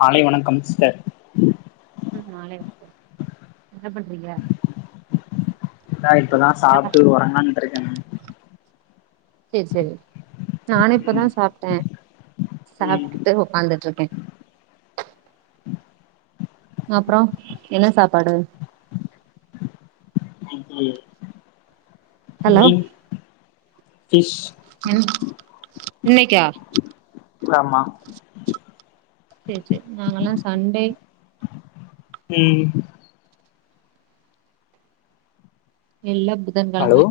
பாலைவன கம்ஸ்ட ம் மாலை வணக்கம் என்ன பண்றீங்க தா இப்பதா ஆ சாப்ட்டு ஒறங்கலான்ட்ருக்கேங்க சேர் செரி நானு இப்பதா சாப்ட்டே ம் ம் சாப்டுட்டு ஒக்காந்துட்ருக்கே அப்றொ என்ன சாப்பாடு [inaudible] ஹலோ மீன் ஃபிஷ் என் இன்னைக்கா? ஆமா சேர் சேர் நாங்கலா சண்டே ம் இல்ல ஹலோ புதன்கெழம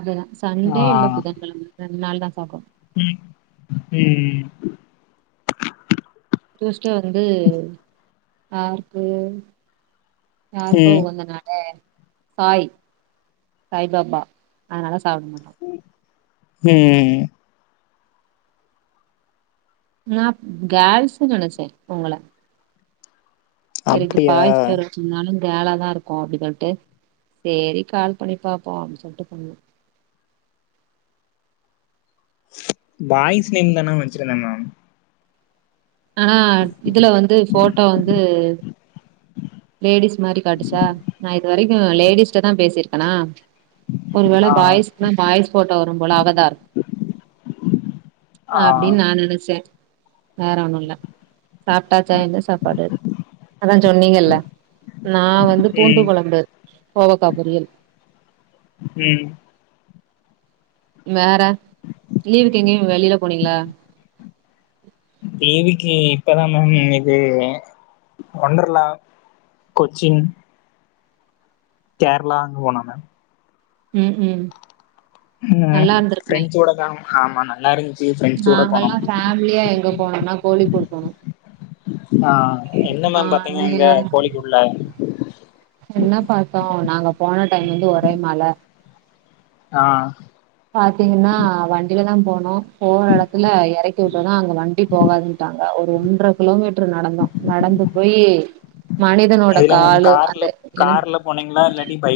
அவ்ளதா சண்டே இல்ல ஆ புதன்கெழம ரெண் நாள் தா சாப்டுவோ ம் ம் ட்யூஸ்டே வந்து யாருக்கு யாருக்கோ ம் உகந்த நாள் சாய் சாய்பாபா அதுனால சாப்ட மாட்டோ ம் ம் நா கேல்ஸ்ஸுன்னு நெனைச்சே உங்கள செரின்ட்டு அப்டியா பாய்ஸ் [unintelligible] இருந்தாலு கேலா தா இருக்கு அப்டி சொல்ட்டு செரி கால் பண்ணி பாப்போ அப்டின் சொல்ட்டு பண்ண பாய்ஸ் நேம்தான வெச்சிருந்த மேம் ஆ இதுல வந்து போட்டோ வந்து லேடிஸ் மாரி காட்டுச்சா நா இது வரைக்கு லேடிஸிட்ட தா பேசியிருக்கனா ஒருவேள ஆ பாய்ஸ்க்குனா பாய்ஸ் போட்ட வரும் போல அவதார் ஆ அப்டின்னு நா நெனச்சே வேற ஒன்னுல்ல சாப்ட்டாச்சா என்ன சாப்பாடு அதா சொன்னீங்கல்ல நா பூண்டு ம் கொழம்பு கோவக்கா பொரியல் ம் வேற லீவுக்கு எங்கயு வெளில போனீங்ளா லீவுக்கு இப்பதா மேம் இது ஒன்டர்லா கொச்சின் கேர்ளா அங்கபோனோமேம் ம் ம் ம் நல்லா இருந்திருக்குமே ஃப்ரெண்ஸ் ஓட தா ஆமா நல்லா இருந்து நாங்கல்லா ஃபேமிலியா எங்க போனோனா கோழிக்கோடு போனோ ஆ என்ன ஆ மேம் பாத்தீங்க அங்க கோழிக்கோட்ல என்ன பாத்தோ நாங்க போன டைம் வந்து ஒரே மழ ஆ பாத்தீங்கன்னா வண்டில தா போனோ போற எடத்துல எறக்கி வுட்டோனே அங்க வண்டி போகாதுன்டாங்க ஒரு ஒன்ற கிலோமீட்டர் நடந்தோ நடந்து போயி மனிதனோட எதுல மேம் காளு அந்த என்ன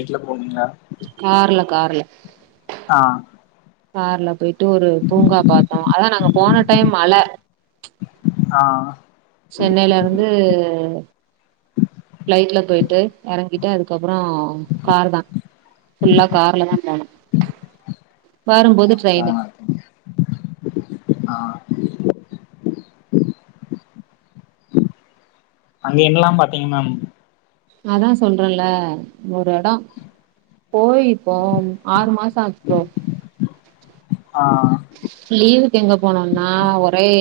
எதுல போனீங்க கார்ல கார்ல ஆ கார்ல போயிட்டு ஒரு பூங்கா பாத்தோ ஆனா நாங்க போன டைம் மழ ஆ சென்னைல இருந்து பிளைட்ல போயிட்டு எறங்கிட்டு அதுக்கப்பறோ கார்தா ஃபுல்லா கார்ல தா போனோ வாரும்போது ஆ ட்ரெய்னு ஆ அங்க என்னல்லா பாத்தீங்க மேம் அதா சொல்றல்ல ஒரு எடோ போயிப்போ ஆறு மாசோ ஆச்சு ப்ரோ ஆ லீவுக்கு எங்க போனோன்னா ஒரே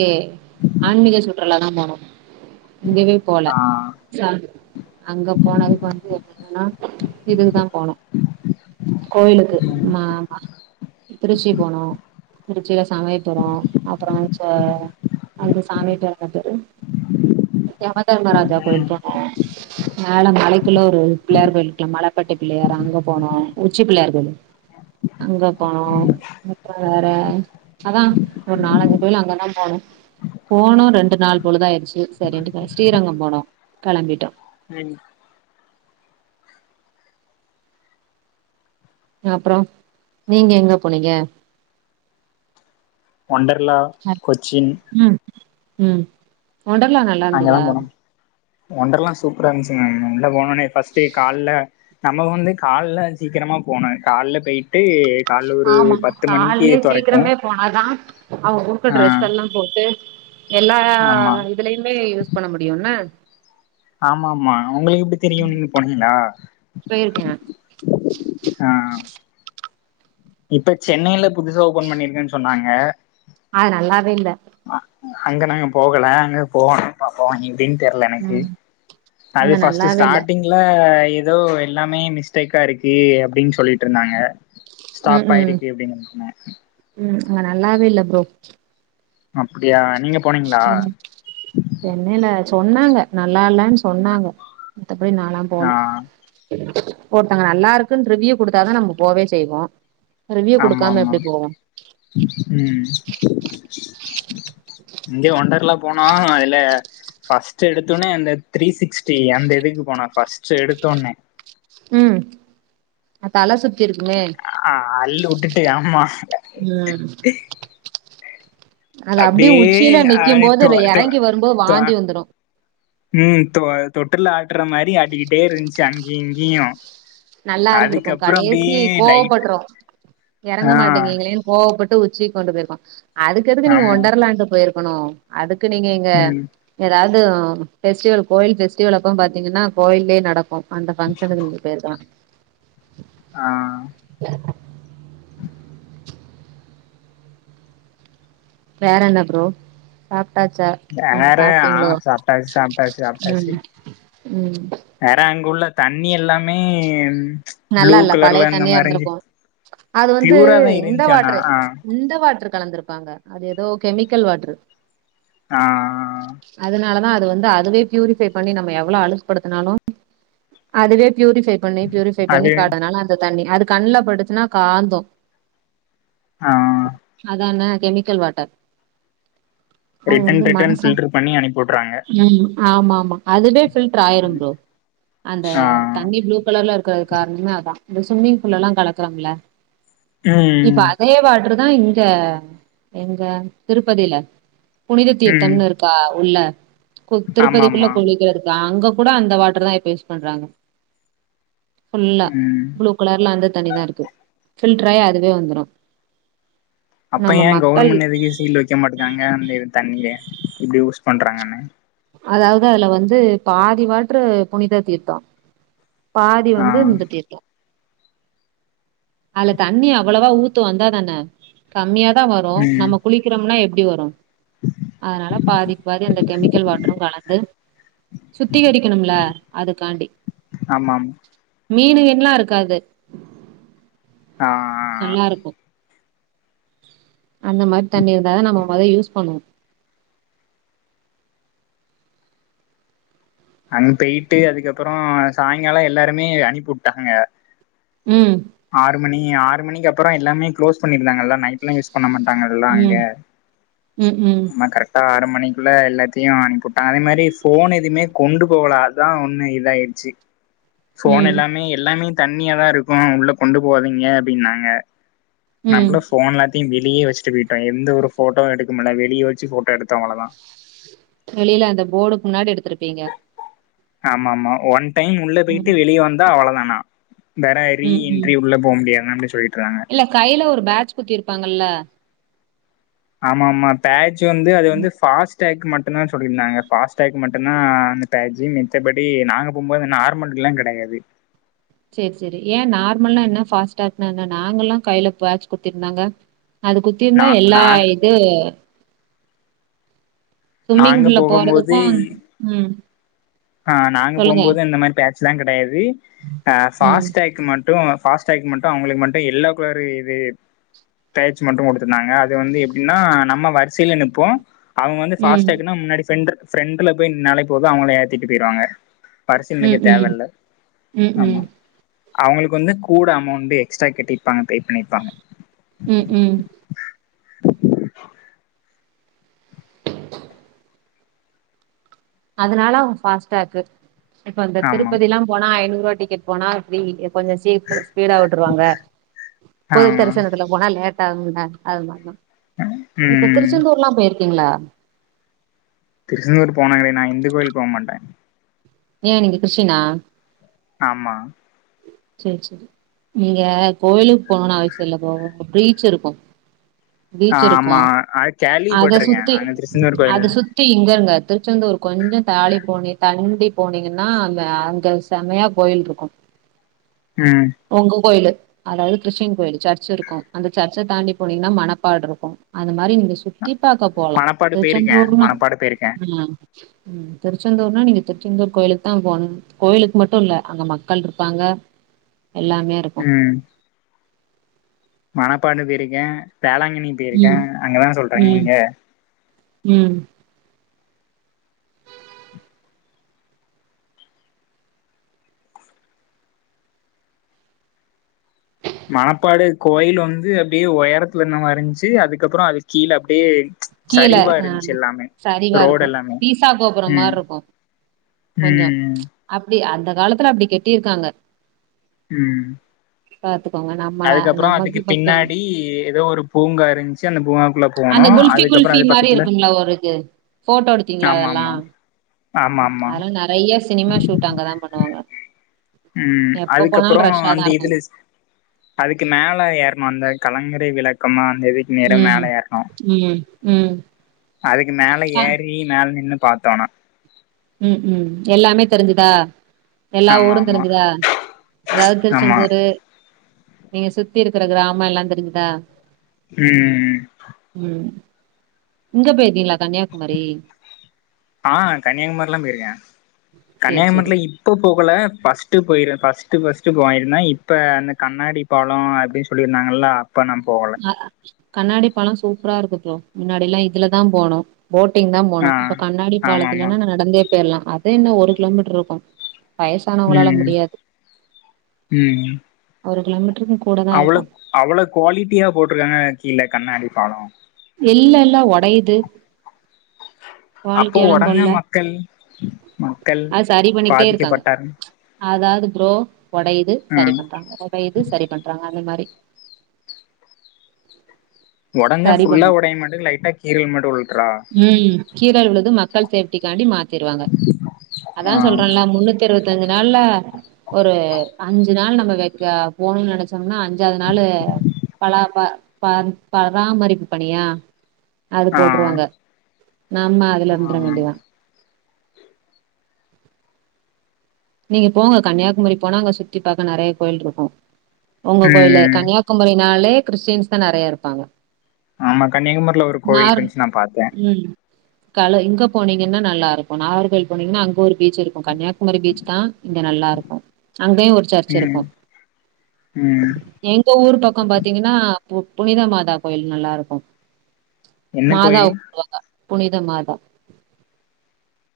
ஆன்மீக சுற்றுல தா போனோ இங்கவே போல ஆ ச அங்க போனதுக்கு வந்து என்னென்னன்னா இதுக்குதா போனோ கோயிலுக்கு ம் மாமா திருச்சி போனோ திருச்சியில சமையபுரோ அப்புறோ ச்ச அந்ந சாமி பேரு வந்து எமதர்மராஜா கோயில் ம் போனோ மேல மலைக்குள்ள ஒரு பிள்ளையார் கோயில்லுக்குள்ள மலைப்பட்டி பிள்ளையாரா அங்க போனோ உச்சி பிள்ளையார் கோயிலு அங்க போனோ [unintelligible] வேற அதா ஒரு நாலஞ்சு கோயிலு அங்கதா போனோ போனோ ரெண்டு நாள் பொழுதாயிருச்சு சரின்னுட்டு ஸ்ரீரங்கம் போனோ கெளம்பிட்டோ அ அப்புறோ நீங்க எங்க போனீங்க ஒண்டர்லா கொச்சின் ம் ம் ஒண்டர்லா நல் அங்கதா போனோ ஒண்டர்லா சூப்பரா இருந்துச்சுங்க உள்ள போனோனே ஃபஸ்ட்டு கால்ல நம்ம வந்து கால்ல சீக்கிரமா போனு கால்ல பேயிட்டு ஆமா கால்லே சீக்கிரமே போனாதா அவுங்க குடுக்குற ஆ ட்ரெஸ் எல்லா போட்டு எல்லா ஆமா இதுலயுமே யூஸ் பண்ண முடியுன்ன ஆமாமா ஒங்களுக்கு எப்டி தெரியு நீங்க போனிங்களா போயிருக்கே ஆ இப்ப சென்னையில புதுசா ஓபன் பண்ணிருக்கன் சொன்னாங்க அது நல்லாவே இல்ல அ அங்க நாங்க போகல அங்க போவணு பாப்போ இ டின் தெர்ல எனக்கு ம் அது அங்க ஃபஸ்ட்டு நல்லாவே இல்ல ஸ்டாட்டிங் ல ஏதோ எல்லாமே மிஸ்டேக்கா இருக்கு அப்படின் சொல்லிட்டுருந்தாங்க ம் ஸ்டாப் ம் ஆயிடுச்சு அப்படின்னு நெனக்கினே ம் அங்க நல்லாவே இல்ல ப்ரோ அப்டியா ஆமா சென்னைல சொன்னாங்க நல்லா இல்லன் சொன்னாங்க மித்தபடி நாலா ஆ, போல ஒருத்தங்க நல்லா இருக்குன் ரிவ்யூ குடுத்தாதா நம்ம போவே செய்வோ ரிவ்யூ குடுக்காம ஆமாமா எப்டி போவோ ம் இங்க ஒண்டர்லா போனோ அதுல ஃபஸ்ட் எடுத்தவொனே அந்த த்ரீ சிக்ஸ்டி அந்த இதுக்கு போனோ ஃபஸ்ட் எடுத்தவொனே ம் அ தல சுத்திருக்குமே அ ஆ அல்லு வுட்டுட்டு ஆமா ம் அது அப்டியே உச்சியில நிக்கும் போது எறங்கி வரும்போது வாந்தி [unintelligible] வந்துரு ம் தொ அ தொட்டில்ல ஆட்டுற மாரி ஆட்டிக்கிட்டே இருந்ச்சு அங்கயு இங்கயு நல்லா இருந்திருக்கு அதுக்கப்புறோ கடேசி அப்டியே லைட் கோவப்பட்ரோ எறங்க ஆ மாட்டுகேங்களேன்னு கோவப்பட்டு உச்சிக்கொண்டு போயிருக்கு அதுக்கெதுக்கு நீங்க ஆமா ஒண்டர் லாண்டு போயிருக்கணு அதுக்கு நீங்க இங்க ம் ஏதாது ஃபெஸ்டிவெல் கோயில் ஃபெஸ்டிவல் அப்ப பாத்தீங்கன்னா கோயில்லயே நடக்கு அந்த ஃபங்க்ஷனுக்கு நீங்க பேயிருக்கலா ஆ வேற என்ன ப்ரோ சாப்ட்டாச்சா ஆமா வேற ஆ சாப்ட்டீங்களோ சாப்ட்டாச் சாப்ட்டாச்சு சாப்ட்டாச்சு ம் ம் வேற அங்க உள்ள தண்ணி எல்லாமே நல்லா ப்ளூ இல்ல பழைய கலர்ல இந்த தண்ணியா மாரிஞ்சி இருந்திருக்கு அது வந்து இந்த வாட்ரு ஆ இந்த வாட்ருக் கலந்திருப்பாங்க அது எதோ கெமிக்கல் வாட்ரு ஆ அதனாலதா அது வந்து அதுவே ப்யூரிஃபை பண்ணி நம்ம எவ்வள அழுக்குபடுத்துனாலு அதுவே ப்யூரிஃபை பண்ணி ப்யூரி ஃபை பண்ணி அது காட்டதுனால அந்த தண்ணி அது கண்ணுல பட்டுச்சுன்னா காந்தோ ஆ அதான கெமிக்கல் வாட்டர் அது ரிட்டன் வந்து ரிட்டன் மனசா ஃபில்ட்ரு பண்ணி அனுப் ம் ஆமா ஆமா அதுவே ஃபில்ட்ரு ஆயிரும் ப்ரோ அந்த ஆ தண்ணி ப்ளூ கலர்ல இருக் காரணமே அதா இந்த ஸ்விம்மிங் ஃபூல்ல எல்லா கலக்குறாங்கள ம் இப்ப அ தே வாட்ரு தா இங்க எங்க திருப்பதில புனித ம் தீர்த்தம்னு இருக் க்கா உள்ள ஆமா திருப்பதிக்குள்ள ஆமா குளிக்கிறதுக்கு அங்க கூட அந்த வாட்ரு தா இப்ப யூஸ் பண்றாங்க ஃபுல்லா ம் ப்ளூ கலர்ல அந்த தண்ணி தா இருக்கு ஃபில்ட்ரு ஆயி அதுவே வந்துரு அப்ப நம்ம ஏன் மக்கள் கவுர்மெண்ட் எதுக்கு சீல் வைக்க மாட்டேக்காங்க அந்த இது தண்ணியில இப்டி யூஸ் பண்றாங்கன்னு அதாவ்து அதுல வந்து பாதி வாட்ரு புனித தீர்த்தொ பாதி ஆ வந்து இந்த தீர்த்தொ அல தண்ணி அவ்வளவா ஊத்து வந்தாதான கம்மியா தா வரு ம் நம்ம குளிக்கிறம்னா எப்டி வரு அதனால பாதி பாதி அந்தகெ க்கலவாட்ரூ கலந்து சுத்திகரிக்கணும்ல அதுக்காண்டி ஆமா ஆமா மீனுகீன்ல்லா இருக்காது ஆ ஆ நல்லாருக்கூ அந்த மாரி தண்ணி இருந்தாதா நம்ம மொத யூஸ் பண்ணுவோ அங்க பேய்ட்டு அதுக்கப்பறொ சாய்ங்காலொ எல்லாருமே அனுப்பிவுட்டாங்க ம் ஆறு மணி ஆறு மணிக்கி அப்பறொ எல்லாமே க்ளோஸ் பண்ணிருந்தாங்கல்லா நைட்ல்லா யூஸ் பண்ண மாட்டாங் டாங்கல்ல அங்க ம் ம் ம் கரெட் டா ஆறு மணிக்குள்ள எல்லாத்தையு அனுப்பிவுட்டாங்க அதே மாரி ஃபோன் எதுமே கொண்டு போகல அதா ஒண்ணு இதாயிருச்சு ஃபோன் ம் எல்லாமே எல்லாமே தண்ணியா தா இருக்கூ உள்ள கொண்டு போவாதீங்க அப்டின்னாங்க ம் நம்ப்ளு ஃபோன் எல்லத்தையு வெளியே வச்சுட்டு போயிட் ட எந்த ஒரு ஃபோட்டோவு எடுக்கமுல்ல வெளிய வச்சு ஃபோட்டோ எடுத்தோ அவ்வளதா வெளியில அந்த போடுக்கு முன்னாடி எடுத்திருப்பீங்க ஆமா ஆமா ஒன் டைம் உள்ள போயிட்டு ம் வெளியே வந்தா அவ்ளதானா வேற ரீ ம் என்ட்ரி உள்ள போக முடியாது அப்டினு சொல்லிட்ருந்தாங்க கையில ஒரு பேட்ச் குத்திருப்பாங்கல்ல ஆமா ஆமா பேஜ் வந்து அது வந்து ஃபாஸ் ஸ்டாக் மட்டு தா சொல்லியிருந்தாங்க பாஸ்டேக் மட்டுந்தா அந்த பேஜி மித்தபடி நாங்க போம்போது நார்மல்க்லா கடையாது சேரி சேரி ஏன நார்மல்னா என்ன ஃபாஸ்ட்டாகுனா என்ன நாங்கல்லா கையில பேச் குத்திருந்தாங்க அது குத்தி இருந்தா நா எல்லா நா இது ஸ்விம்மிங் நாங்க பூல்ல போகும்போது போறதுக்கு ம் ஆ நாங்க சொல்லுங்க போம்போது இந்த மாரி டேக்ஸ்லா கெடையாது அ ம் ஸாஸ் டேக் மட்டு பாஸ் டேக்கு மட்டு அவங்களுக்கு மட்டு எல்லோ கலரு இது தயிற்சி மட்டு குடுத்துட்டாங்க அது வந்து எப்டின்னா நம்ம வரிசில நிப்போ அவங்க வந்து பாஸ் ம் டேக்னா முன்னாடி ஃப்ரென்ட் ஃப்ரென்ட்ல போய் நின்னால போது அவங்களே ஏத்திட்டு போய்ருவாங்க வரிசில நிக்க ம் ம் தேவேல்ல ம் ஆமா ம் அவங்களுக்கு வந்து கூட அமௌண்ட் எக்ஸ்ட்ரா கட்டிருப்பாங்க பே பண்ணியிருப்பாங்க ம் ம் அதனால அவங்க பாஸ்டாக்கு இப்ப இந்த ஆமா திருப்பதுல்லா போனா ஐநூறுவா டிக்கெட் போனா ஃப்ரீ கொஞ்சொ [unintelligible] ஸ்பீடா வுட்டுருவாங்க ஆ பொது தரிசனத்துல போனா லேட் ஆகுங்க அது மார்தா இப்ப ம் திருச்செந்தூர்லா போயிருக்கீங்ளா திருச்செந்தூர் போனாங்களே நா இந்த கோவில் போ மாட்டே ஏ நீங்க கிறிஸ்டீனா ஆமா சரி சரி நீங்க கோவிலுக் போனுனு அவசிய இல்ல ப்ரோ பீச் இருக்கு பீச் இருக்கு ஆமா அது அத கேள்விப்பட்டிருக்கே சுத்தி அங்க திருச்செந்தூர் கோயில் அத சுத் தி இங்கங்க திருச்செந்தூர் கொஞ்சொ தாலி போனிய தண்டி போனீங்கன்னா அங்க அங்க செம்மையா கோயில் ருக்கு ம் ஒங்க கோயிலு அதாவ்து கிறிஸ்டின் கோயில் சர்ச் இருக்கும் அந்த சர்ச்ச தாண்டி போனீங்கன்னா மணப்பாடு இருக்கு அது மாரி நீங்க சுத் தி பாக்க போலா மணப்பாடு போயிருக்கே திருச்செந்தூர்னா மணப்பாடு போயிருக்கே ம் ம் திருச்செந்தூர்னா நீங்க திருச்செந்தூர் கோயிலுக்கு தா போனுன் கோயிலுக்கு மட்டு இல்ல அங்க மக்கள் இரு ப்பாங்க எல்லாமே இருக்கு ம் மணப்பாடு போயிருக்கே வேளாங்கண்ணி போய்ருக்கே ம் அங்கதான சொல்றங்க ம் நீங்க ம் மணப்பாடு கோயில் வந்து அப்டியே ஒயரத்துல இருந்த மா இருந்ச்சு அதுக்கப்புறோ அது கீழே அப்டியே கீழ சரிவா ஆ இருந்ச்சு எல்லாமே சரிவா ரோடு இருக்கு எல்லாமே பீசா கோபுரம் ம் மாரி இருக்கு ம் கொஞ்சோ ம் அப்டி அந்த காலத்துல அப்டி கெட்டிருக்காங்க ம் பாத்துக்கோங்க நம் அதுக்கப்றோ அதுக்கு பின்னாடி எதோ ஒரு பூங்கா இருந்ச்சு அந்த பூங்காக்குள்ள போனோ அந்த குல்ஃபி அதுக்கப்பறோ குல்ஃபி அது மாரி பக்கத்துல இருக்கும்ல ஒரு இது போட்டோ ஆமாமா ஆமாமா அதுல நெறைய சினிமா ஷூட் அங்கேதா பண்ணுவாங்க ம் எப்ப அதுக்கப்புறோ போனாலு ரஷ்ஷா தா அந்த இருக்கு இதுல அதுக்கு மேல ஏறுனோ அந்த கலங்கரை விளக்கமா அந்த இதுக்கு நேரா மேல ம் ஏறுனோ ம் ம் அதுக்கு மேல ஆ ஏறி மேல நின்னு பாத்தோனா ம் ம் எல்லாமே தெரிஞ்சுதா எல்லா ஆமா ஊரு ஆமா தெரிஞ்சுதா அதாவ்து ஆமா திருச்செந்தூரு நீங்க சுத்தி இருக்குற கிராமோ எல்லா தெரிஞ்சுதா ம் ம் ம் இங்க போயிருக்கீங்கிளா கன்னியாகுமரி ஆ கன்னியாகுமரிலாம போயிருக்கே சேரி சேரி கன்னியாகுமரில இப் போ போகல ஃபஸ்ட்டு போக்கிற ஃபஸ்ட்டு ஃபஸ்ட்டு போயிருந்தன் இப்ப அந்த கண்ணாடி பழம் அப்டி சொல்லிருந்தாங்க இல்ல இப்ப நா போகல ஆ கண்ணாடி பழம் சூப்பரா இருக்கு ப்ரோ மின்னாடி எல்லாம் இதுலதா போனோம் போட்டிங் தா ஆ போனோம் இப்ப கண்ணாடி ஆமா ஆமா பாலத்துலனா நா நடந்தே போயிரலா அதே இன்னும் ஒரு கிலோமீட்டர் இருக்கும் வயசானவங்களால ம் முடியாது ம் ஒரு கிலோமீட்டருக்கு கூட தா அவ்ளோ இருக்கு அவ்ளோ குவாலிட்டியா போட்டுருக்காங்க கீழ கண்ணாடி பாலம் இல்ல இல்ல ஒடையிது அப்போ ஒடனே போடல மக்கள் மக்கள் அது சரி பண்ணிக்கிட்டே இருக்காங்க பாதிக்கப்பட்டாரு அதாவது ப்ரோ ஒடையிது ஆ சரி பண்றாங்க ஒடையிது சரி பண்றாங்க அந்த மாரி ஒடஞ்ச சரி ஃபுல்லா பண்ணு ஒடைய மாட்டுக்கு லைட்டா கீறல் மட்டும் உழுட்டுரா ம் கீரல் விழுது மக்கள் சேப்டிக்காண்டி மாத்திருவாங்க அதா ஆ சொல்றன்ல்ல முன்னூத் தி இருவத்தஞ்சி நாள்ல ஒரு அஞ்சி நாள் நம்ப வெக்க போவுனுன்னு நெனச் சம்னா அஞ்சாவது நாளு பல ப ப ப பராமரிப்பு பனியா அது ஆ போட்டுருவாங்க நம்ம அதுல இருந்துற ஆ வேண்டியதா நீங்க போங்க கன்னியாகுமரி போனா அங்க சுத்தி பாக்க நறையா கோயில் இருக்கும் உங்க கோயில ம் கன்னியா குமரினாலே கிறிஸ்டின்ஸ் தா நறையா இருப்பாங்க ஆமா கன்னியாகுமரில ஒரு கோயில் நார் இருண்ச்சி நா பாத்தே ம் கல இங்க போனீங்கன்னா நல்லா இருக்கும் நார்கல் போனீங்கன்னா அங்க ஒரு பீச்சி இருக்கும் கன்னியாகுமரி பீச் தா இங்க நல்லா இருக்கும் அங்கயும் ஒரு சர்ச்சி ம் இருக்கும் ம் எங்க ஊர் பக்கம் பாத்தீங்கன்னா பு புனித மாதா கோயில் நல்லா இருக்கும் என்ன மாதா கோயில் கும்புடுவாங்க புனித மாதா